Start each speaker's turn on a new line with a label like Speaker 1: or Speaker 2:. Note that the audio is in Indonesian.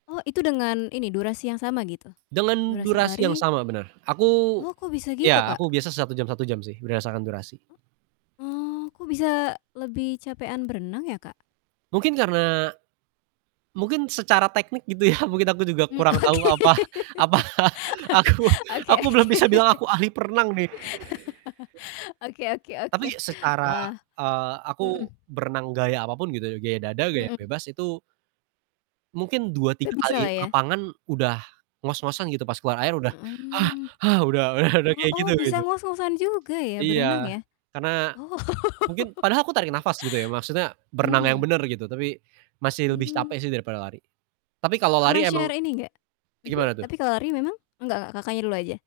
Speaker 1: Oh, itu dengan ini, durasi yang sama gitu?
Speaker 2: Dengan
Speaker 1: Durasi
Speaker 2: durasi yang
Speaker 1: lari?
Speaker 2: sama, benar. Aku
Speaker 1: Oh, kok bisa gitu
Speaker 2: iya,
Speaker 1: Kak?
Speaker 2: aku biasa 1 jam, 1 jam sih, berdasarkan durasi.
Speaker 1: M oh, kok bisa lebih capean berenang ya, Kak?
Speaker 2: Mungkin karena mungkin secara teknik gitu ya, mungkin aku juga
Speaker 1: Mmm,
Speaker 2: kurang tahu
Speaker 1: oke,
Speaker 2: apa apa, aku
Speaker 1: oke
Speaker 2: aku belum
Speaker 1: oke.
Speaker 2: bisa bilang aku ahli perenang, nih.
Speaker 1: Oke oke oke.
Speaker 2: Tapi, secara
Speaker 1: Wah,
Speaker 2: eee, aku
Speaker 1: mhm.
Speaker 2: berenang gaya apapun gitu ya, gaya dada gaya
Speaker 1: Mmm.
Speaker 2: bebas itu mungkin dua
Speaker 1: Udah
Speaker 2: tiga kali
Speaker 1: bisalah ya?
Speaker 2: lapangan udah ngos-ngosan gitu, pas keluar air udah
Speaker 1: Mhm.
Speaker 2: udah udah udah
Speaker 1: Oh
Speaker 2: kayak
Speaker 1: oh,
Speaker 2: gitu
Speaker 1: bisa
Speaker 2: gitu.
Speaker 1: ngos-ngosan juga ya, berenang
Speaker 2: Iya,
Speaker 1: ya?
Speaker 2: karena
Speaker 1: Oh.
Speaker 2: mungkin padahal aku tarik napas gitu ya, maksudnya berenang yang
Speaker 1: Mmm.
Speaker 2: benar gitu, tapi masih lebih
Speaker 1: Hmm.
Speaker 2: capek sih daripada lari. Tapi kalau lari
Speaker 1: Pernah share
Speaker 2: emang
Speaker 1: ini gak mhm,
Speaker 2: gimana tuh?
Speaker 1: tapi kalau lari memang enggak, Kakaknya dulu aja.